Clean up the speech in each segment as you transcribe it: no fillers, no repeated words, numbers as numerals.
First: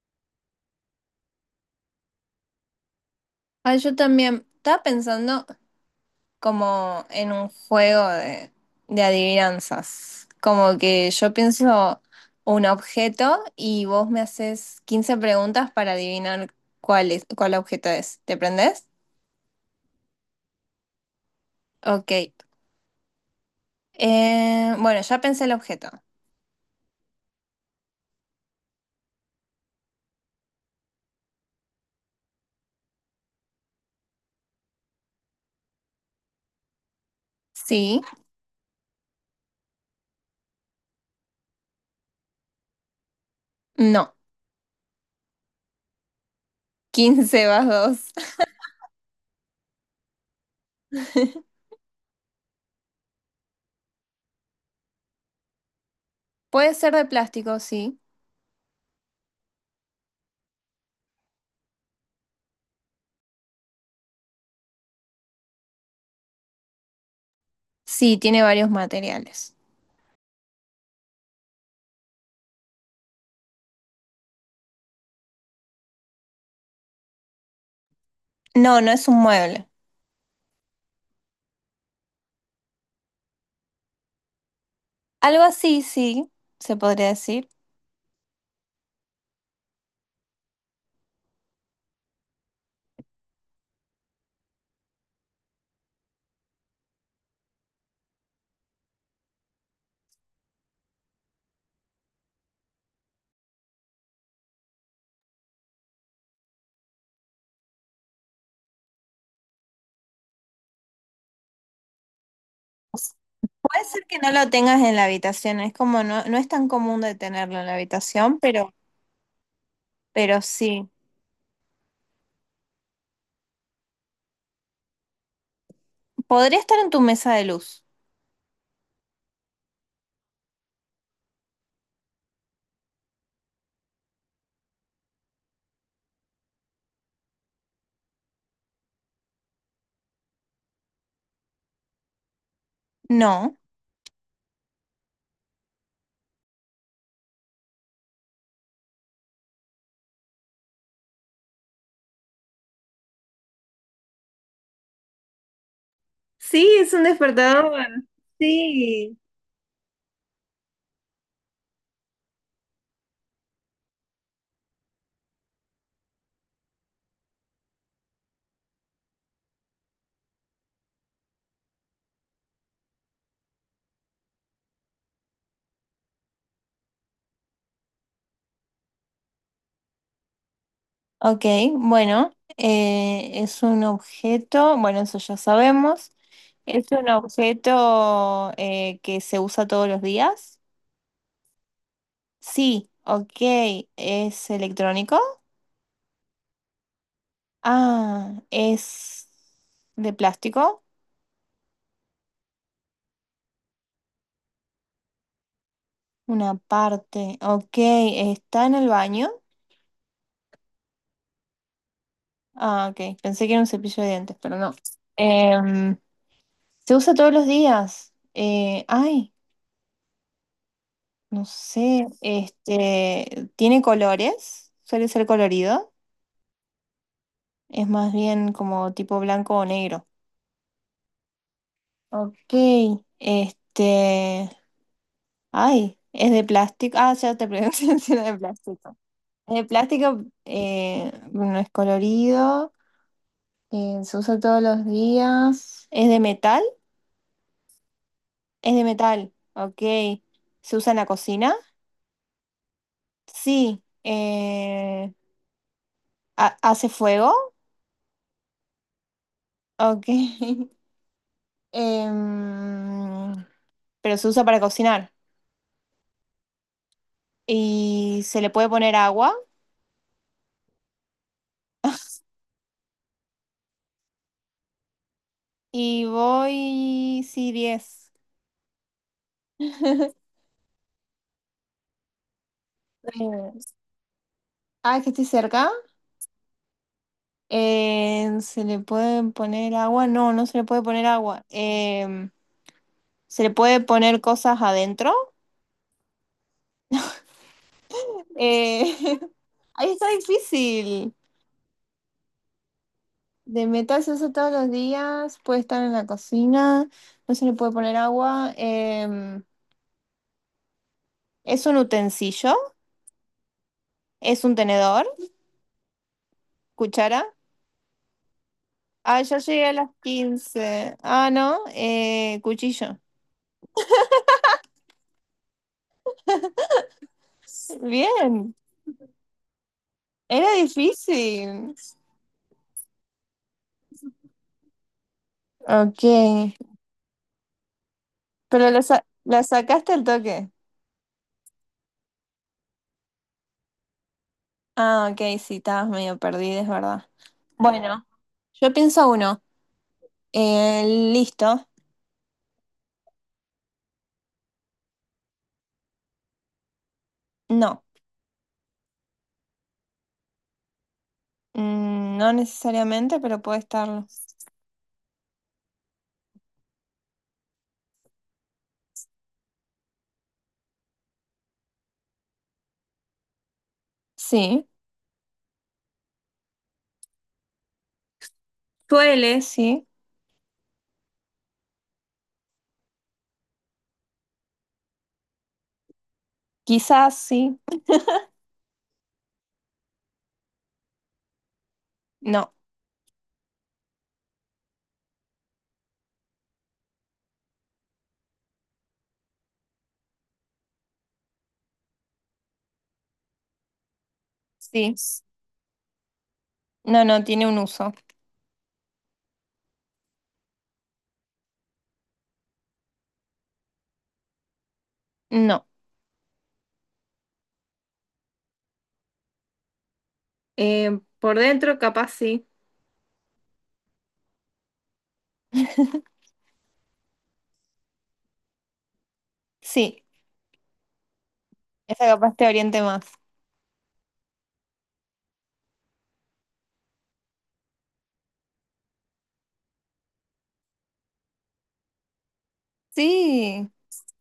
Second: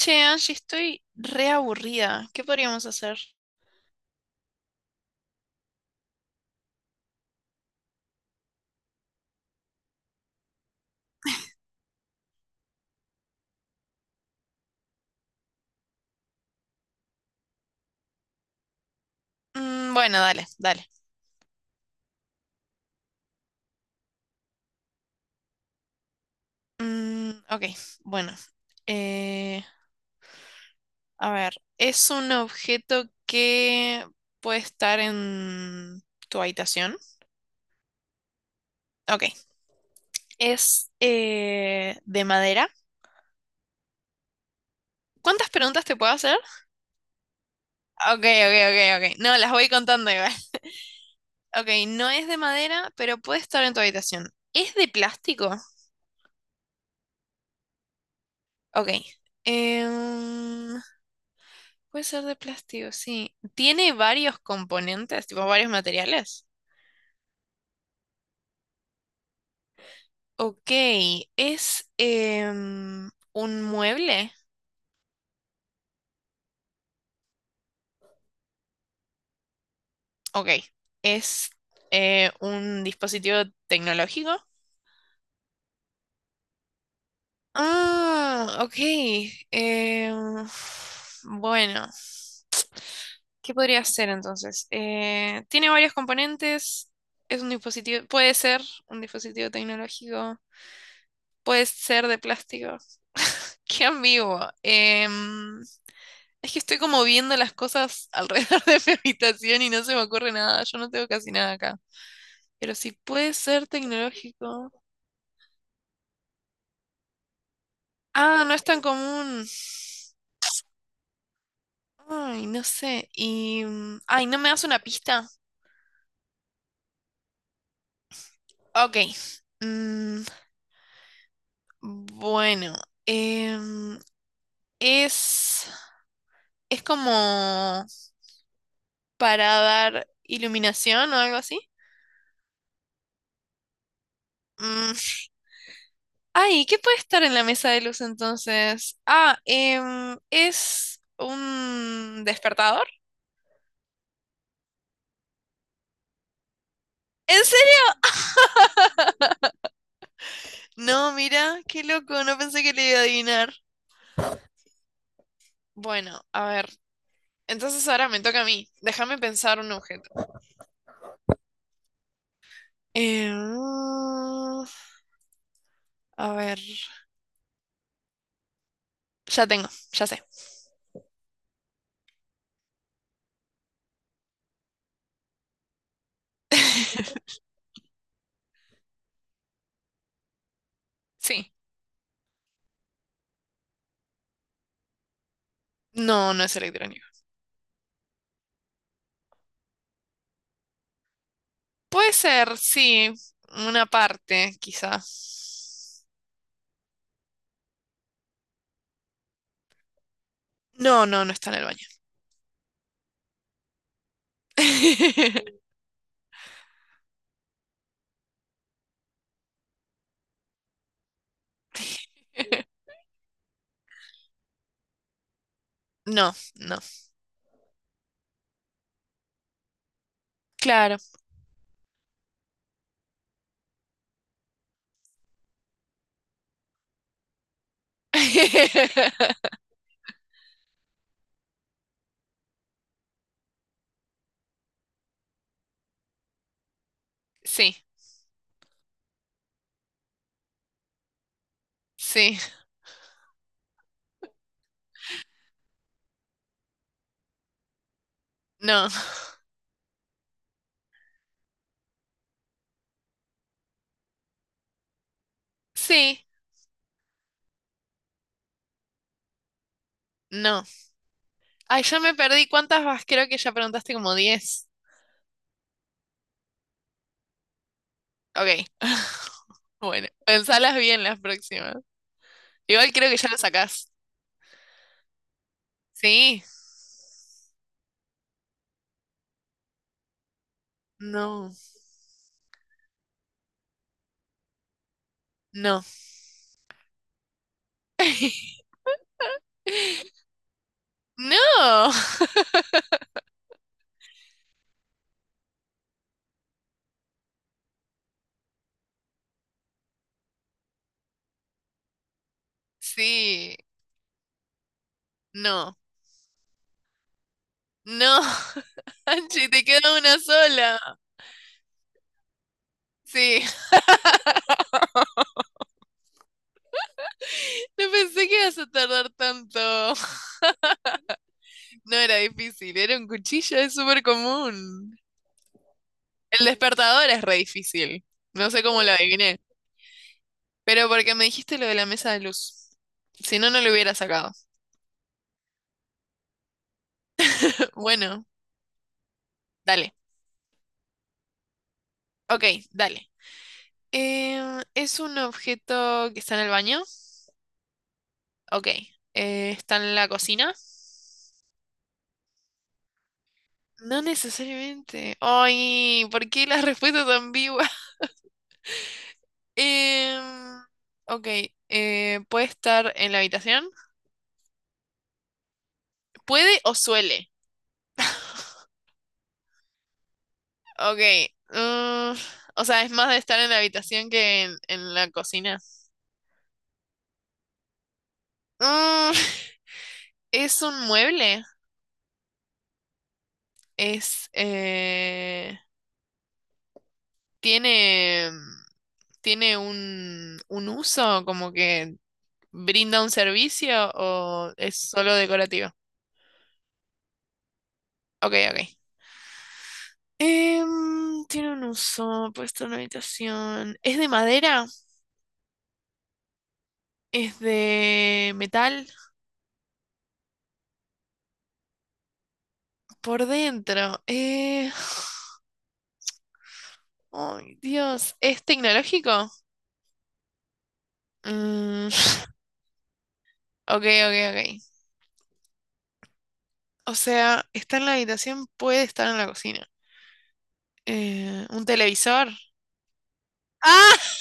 Che, Angie, estoy re aburrida. ¿Qué podríamos hacer? Ah, yo también estaba pensando como en un juego de adivinanzas. Como que yo pienso un objeto y vos me haces 15 preguntas para adivinar cuál objeto es. ¿Te prendés? Bueno, dale, dale. Ok. Bueno, ya pensé el objeto. Ok, bueno. Eh, a ver, ¿es un objeto que puede estar en tu habitación? Sí, Ok, ¿es de madera? no. ¿Cuántas preguntas te puedo hacer? 15 más 2. Ok, ok, ok, ok. No, las voy contando igual. Ok, no es de madera, pero puede estar en tu habitación. ¿Es de plástico? Puede ser de plástico, sí. Ok. Em, Puede ser de plástico, sí. Tiene varios componentes, tipo varios materiales. Sí, tiene varios materiales. Ok, es un mueble. No, no es un mueble. Ok, es un dispositivo tecnológico. Algo así, sí, se podría decir. Ah, ok. em, bueno, ¿qué podría ser entonces? Tiene varios componentes. Es un dispositivo, puede ser un dispositivo tecnológico, puede ser de plástico. Qué ambiguo. Es que estoy como viendo las cosas alrededor de mi habitación y no se me ocurre nada. Yo no tengo casi nada acá. Pero si puede ser Puede ser que no lo tecnológico. tengas en la habitación, es como no, no es tan común de tenerlo en la habitación, Ah, no es pero, tan común. pero sí. Ay, no sé. Ay, ¿no me das una pista? ¿Podría estar en tu mesa de luz? Ok. Mm, bueno. em, es. Es como para dar iluminación o algo así. No. Mm, Ay, ¿qué puede estar en la mesa de luz entonces? Ah, es un despertador. Sí, es un ¿En despertador. serio? Sí. No, mira, qué loco, no pensé que le iba a adivinar. Bueno, a ver. Entonces ahora me toca a mí. Déjame pensar un objeto. Eh, mm, a ver. Ya tengo, ya sé. Ok, bueno, es un objeto, bueno, eso ya sabemos. ¿Es un objeto que se usa todos los días? Sí. Sí, ok. ¿Es electrónico? No, no es electrónico. Ah, ¿es de plástico? Puede ser, sí. Una parte, quizá. Una parte. Ok, ¿está en el baño? No, no, no está en el baño. Ah, ok. Pensé que era un cepillo de dientes, pero no. Em, ¿Se usa todos los días? Ay, no sé. Este, ¿tiene colores? ¿Suele ser colorido? No, no. Es más bien como tipo blanco o negro. Claro. Ok. Este, ay, ¿es de plástico? Ah, ya te pregunté si era de plástico. Es de plástico, no es colorido. Se usa todos los días. ¿Es de metal? Sí, Es de metal. Ok. ¿Se usa en la cocina? sí. Sí. ¿Hace fuego? No. Ok. Em, pero se usa para cocinar. Sí, Y se le puede poner agua. no. Ay, ya me perdí. ¿Cuántas vas? Creo que ya preguntaste como diez. Y voy. Sí, 10. Ok. Bueno, pensalas bien las próximas. Igual creo que ya lo Eh, sacás. Ah, es que estoy cerca. Sí. ¿Se le puede poner agua? No, no se le puede poner agua. No. ¿Se le puede poner cosas adentro? No. Eh, Ahí está difícil. No. De metas eso todos los días, puede estar en la cocina, no se le puede poner agua. Es un utensilio, Sí. es un tenedor, No. cuchara. No. Ah, ya Anchi, te llegué a las queda una 15. sola. Ah, no, cuchillo. Sí. No pensé que Bien, ibas a tardar tanto. era difícil. No era difícil. Era un cuchillo, es súper común. Ok, El despertador es re difícil. No sé pero la, cómo lo sa- adiviné. la sacaste al toque. Pero porque me dijiste lo de la mesa de luz. Si no, no lo hubiera sacado. Ah, ok, sí, estabas medio perdida, es verdad. Bueno, Bueno, yo pienso uno. dale. Eh, Listo. Ok, dale. Em, ¿es un objeto que está en el baño? No. Ok. ¿Está en la cocina? No necesariamente, pero puede No estarlo. necesariamente. Ay, ¿por qué las respuestas ambiguas? Em, ok. ¿Puede estar en la habitación? Sí. ¿Puede o suele? Suele, sí. Ok. mm, o sea, es más de estar en la habitación que en la cocina. Quizás sí. Mm, ¿es un mueble? No. Es, tiene, tiene un uso, como que brinda un servicio o es Sí. solo decorativo. No, no, tiene un uso. Ok, ok. Em, tiene un uso, puesto en una habitación. ¿Es de madera? No. ¿Es de metal? Por dentro, capaz sí. Por dentro. Ay, Dios. ¿Es tecnológico? Sí. Mm, Esa capaz te oriente más. ok, ok, ok. O sea, está en la habitación, puede estar en la cocina. ¿Un televisor? Sí. ¡Ah!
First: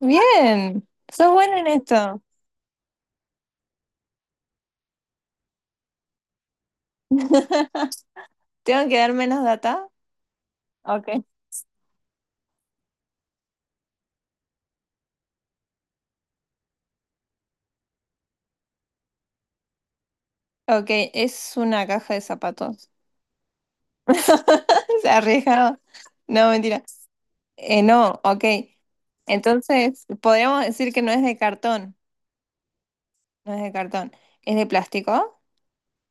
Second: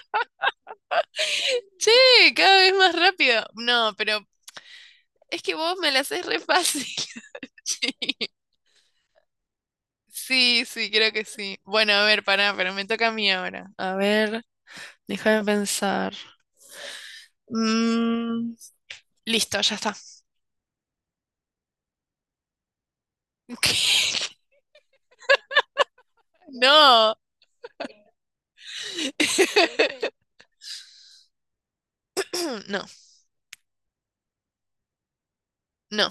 Bien. Sos bueno en Sí, esto. cada vez más rápido. No, pero es que vos me la haces re fácil. Sí, ¿Tengo que dar menos data? sí, sí, Ok. creo que sí. Bueno, a ver, pará, pero me toca a mí ahora. A ver, déjame pensar. Mm, listo, ya está. Ok, es una caja de zapatos. ¿Qué? Se arriesgado. No, mentira. No, No, ok. Entonces, podríamos decir que no es de cartón. no, No es de cartón, es de plástico, no,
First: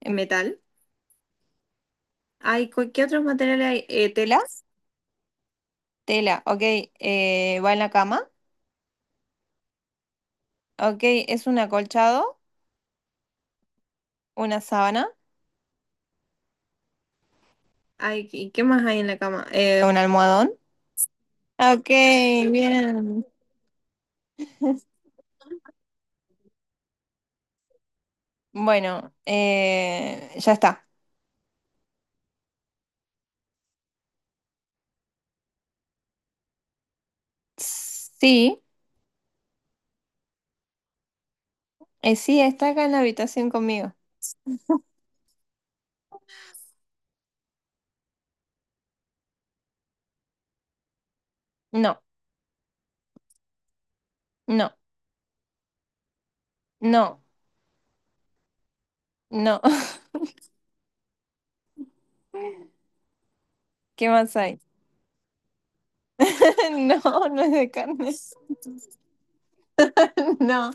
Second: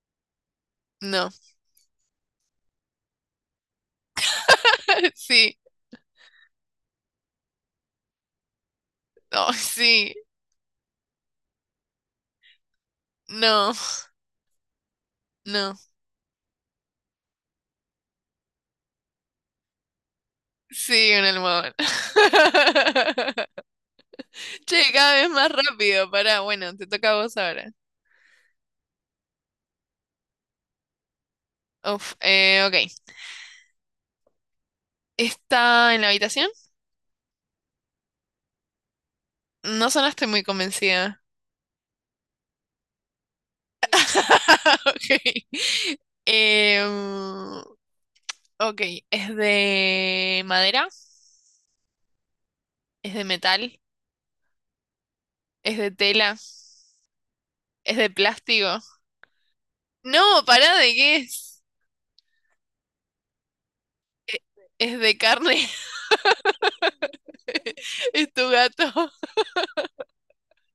en metal. no. Ay, ¿qué otros materiales hay? Tela, Sí, tela, ok, va en la cama, no, sí, ok, es un acolchado, no, una sábana. no. Ay, ¿y qué más hay en la cama? Un almohadón. Sí, un almohadón. Ok, bien. Che, cada vez más rápido. Pará, bueno, te toca a vos ahora. Bueno, ya está. Uf, ok. ¿Está en la habitación? Sí, No sonaste muy convencida. sí, está acá en la habitación conmigo. Ok. Em, ok, ¿es de madera? No, ¿Es de metal? no, ¿Es de tela? no, ¿Es de plástico? no. No, pará, ¿de qué es? ¿Qué más hay? ¿Es de carne? No, no es de carne. ¿Es tu gato? No.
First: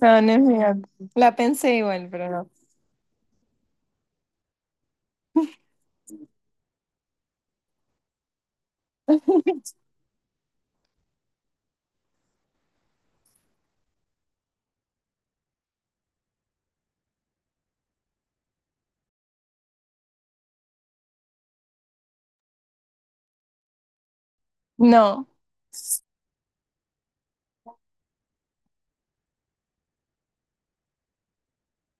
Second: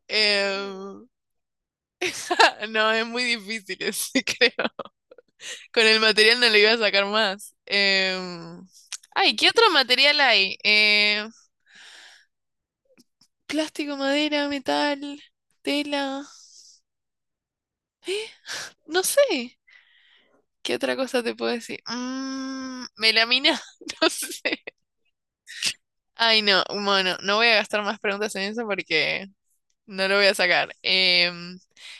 No, no es mi gato. Em, La pensé igual, pero no. no, es muy difícil ese, creo. Con el material no le iba a sacar más. Ay, ¿qué otro material hay? Em, plástico, madera, metal, tela. ¿Eh? No sé. ¿Qué otra cosa te puedo decir? Mm, melamina, no sé. No, Ay, no, bueno, no voy a gastar más preguntas en eso porque no lo voy a sacar.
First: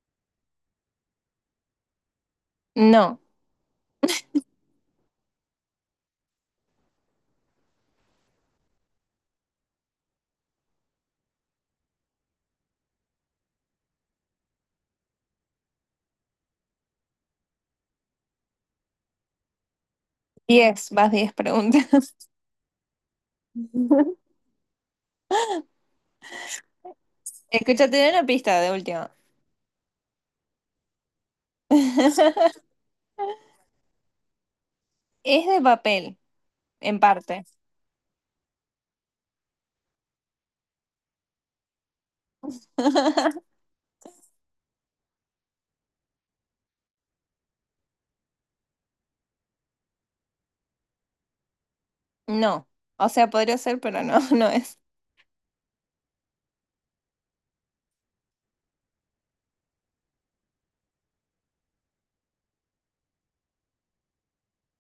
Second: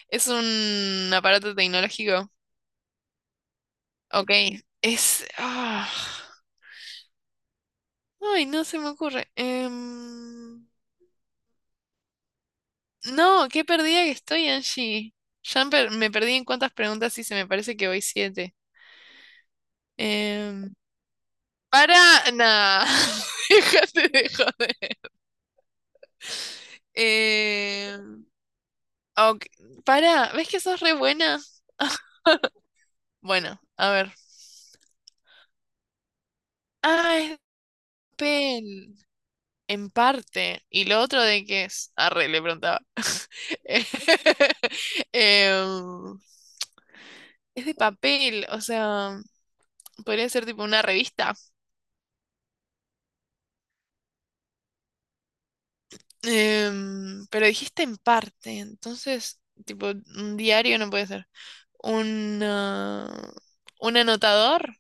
Es un aparato tecnológico. no. Ok, es... ah, ay, no se me ocurre. No, qué perdida que estoy, Angie. Ya me perdí en cuántas preguntas hice, me parece que voy siete. Em, 10, vas 10 preguntas. para nada. Déjate de joder. Eh, Escúchate una pista de última. ok, para, ¿ves que sos re buena? Bueno, a ver. Es de papel, en Ah, es de parte. papel. En parte. ¿Y lo otro de qué es? Arre, le preguntaba. Eh, em, es de papel, o sea, podría ser tipo una revista. No. O sea, podría ser, pero no, no es. Em, pero dijiste en parte, entonces, tipo, un diario no puede ser. Un, ah, un anotador.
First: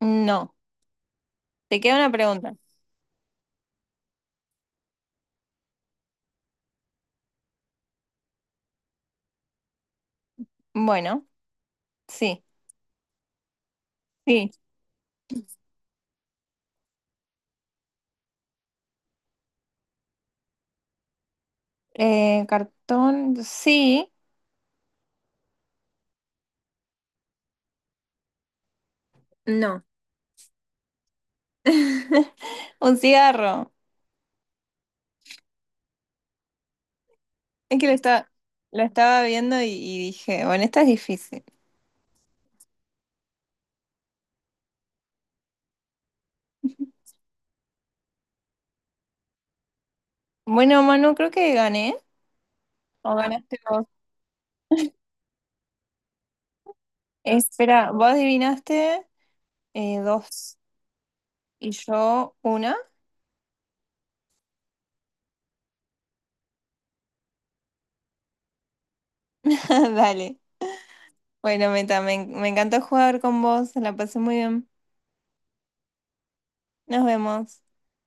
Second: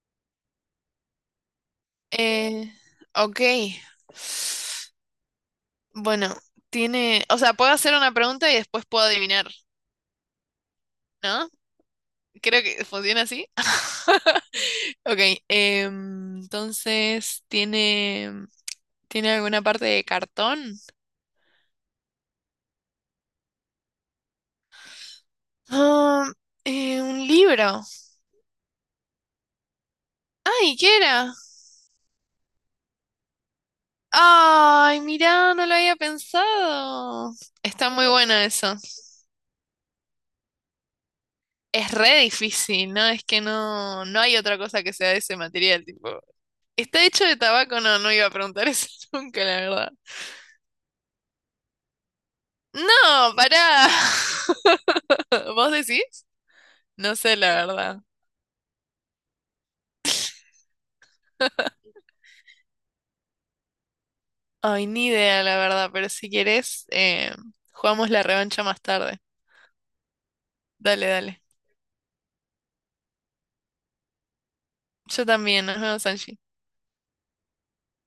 No. Te queda una pregunta. Eh, ok. Bueno, tiene, o sea, puedo hacer una pregunta y después puedo adivinar, Bueno, ¿no? sí, Creo que funciona así. sí. Ok, entonces, ¿tiene alguna parte de cartón? Cartón, sí. Ah, un libro. No. Ay, ¿qué era? Un cigarro. Ay, mirá, no lo había pensado. Es que Está lo muy estaba, bueno eso. lo estaba viendo y dije, bueno, esta es difícil. Es re difícil, ¿no? Es que no, no hay otra cosa que sea de ese material, tipo. ¿Está hecho de tabaco? No, no iba a preguntar eso nunca, la verdad. Bueno, Manu, creo que gané. No No, ganaste vos. pará. ¿Vos decís? No sé, la Espera, verdad. vos adivinaste dos y yo una. Ay, ni idea, la verdad, pero si querés, jugamos la revancha más tarde. Dale. Dale, dale. Bueno, Meta, me encantó jugar con vos, la pasé muy bien. Yo también, nos vemos, Angie. Nos vemos.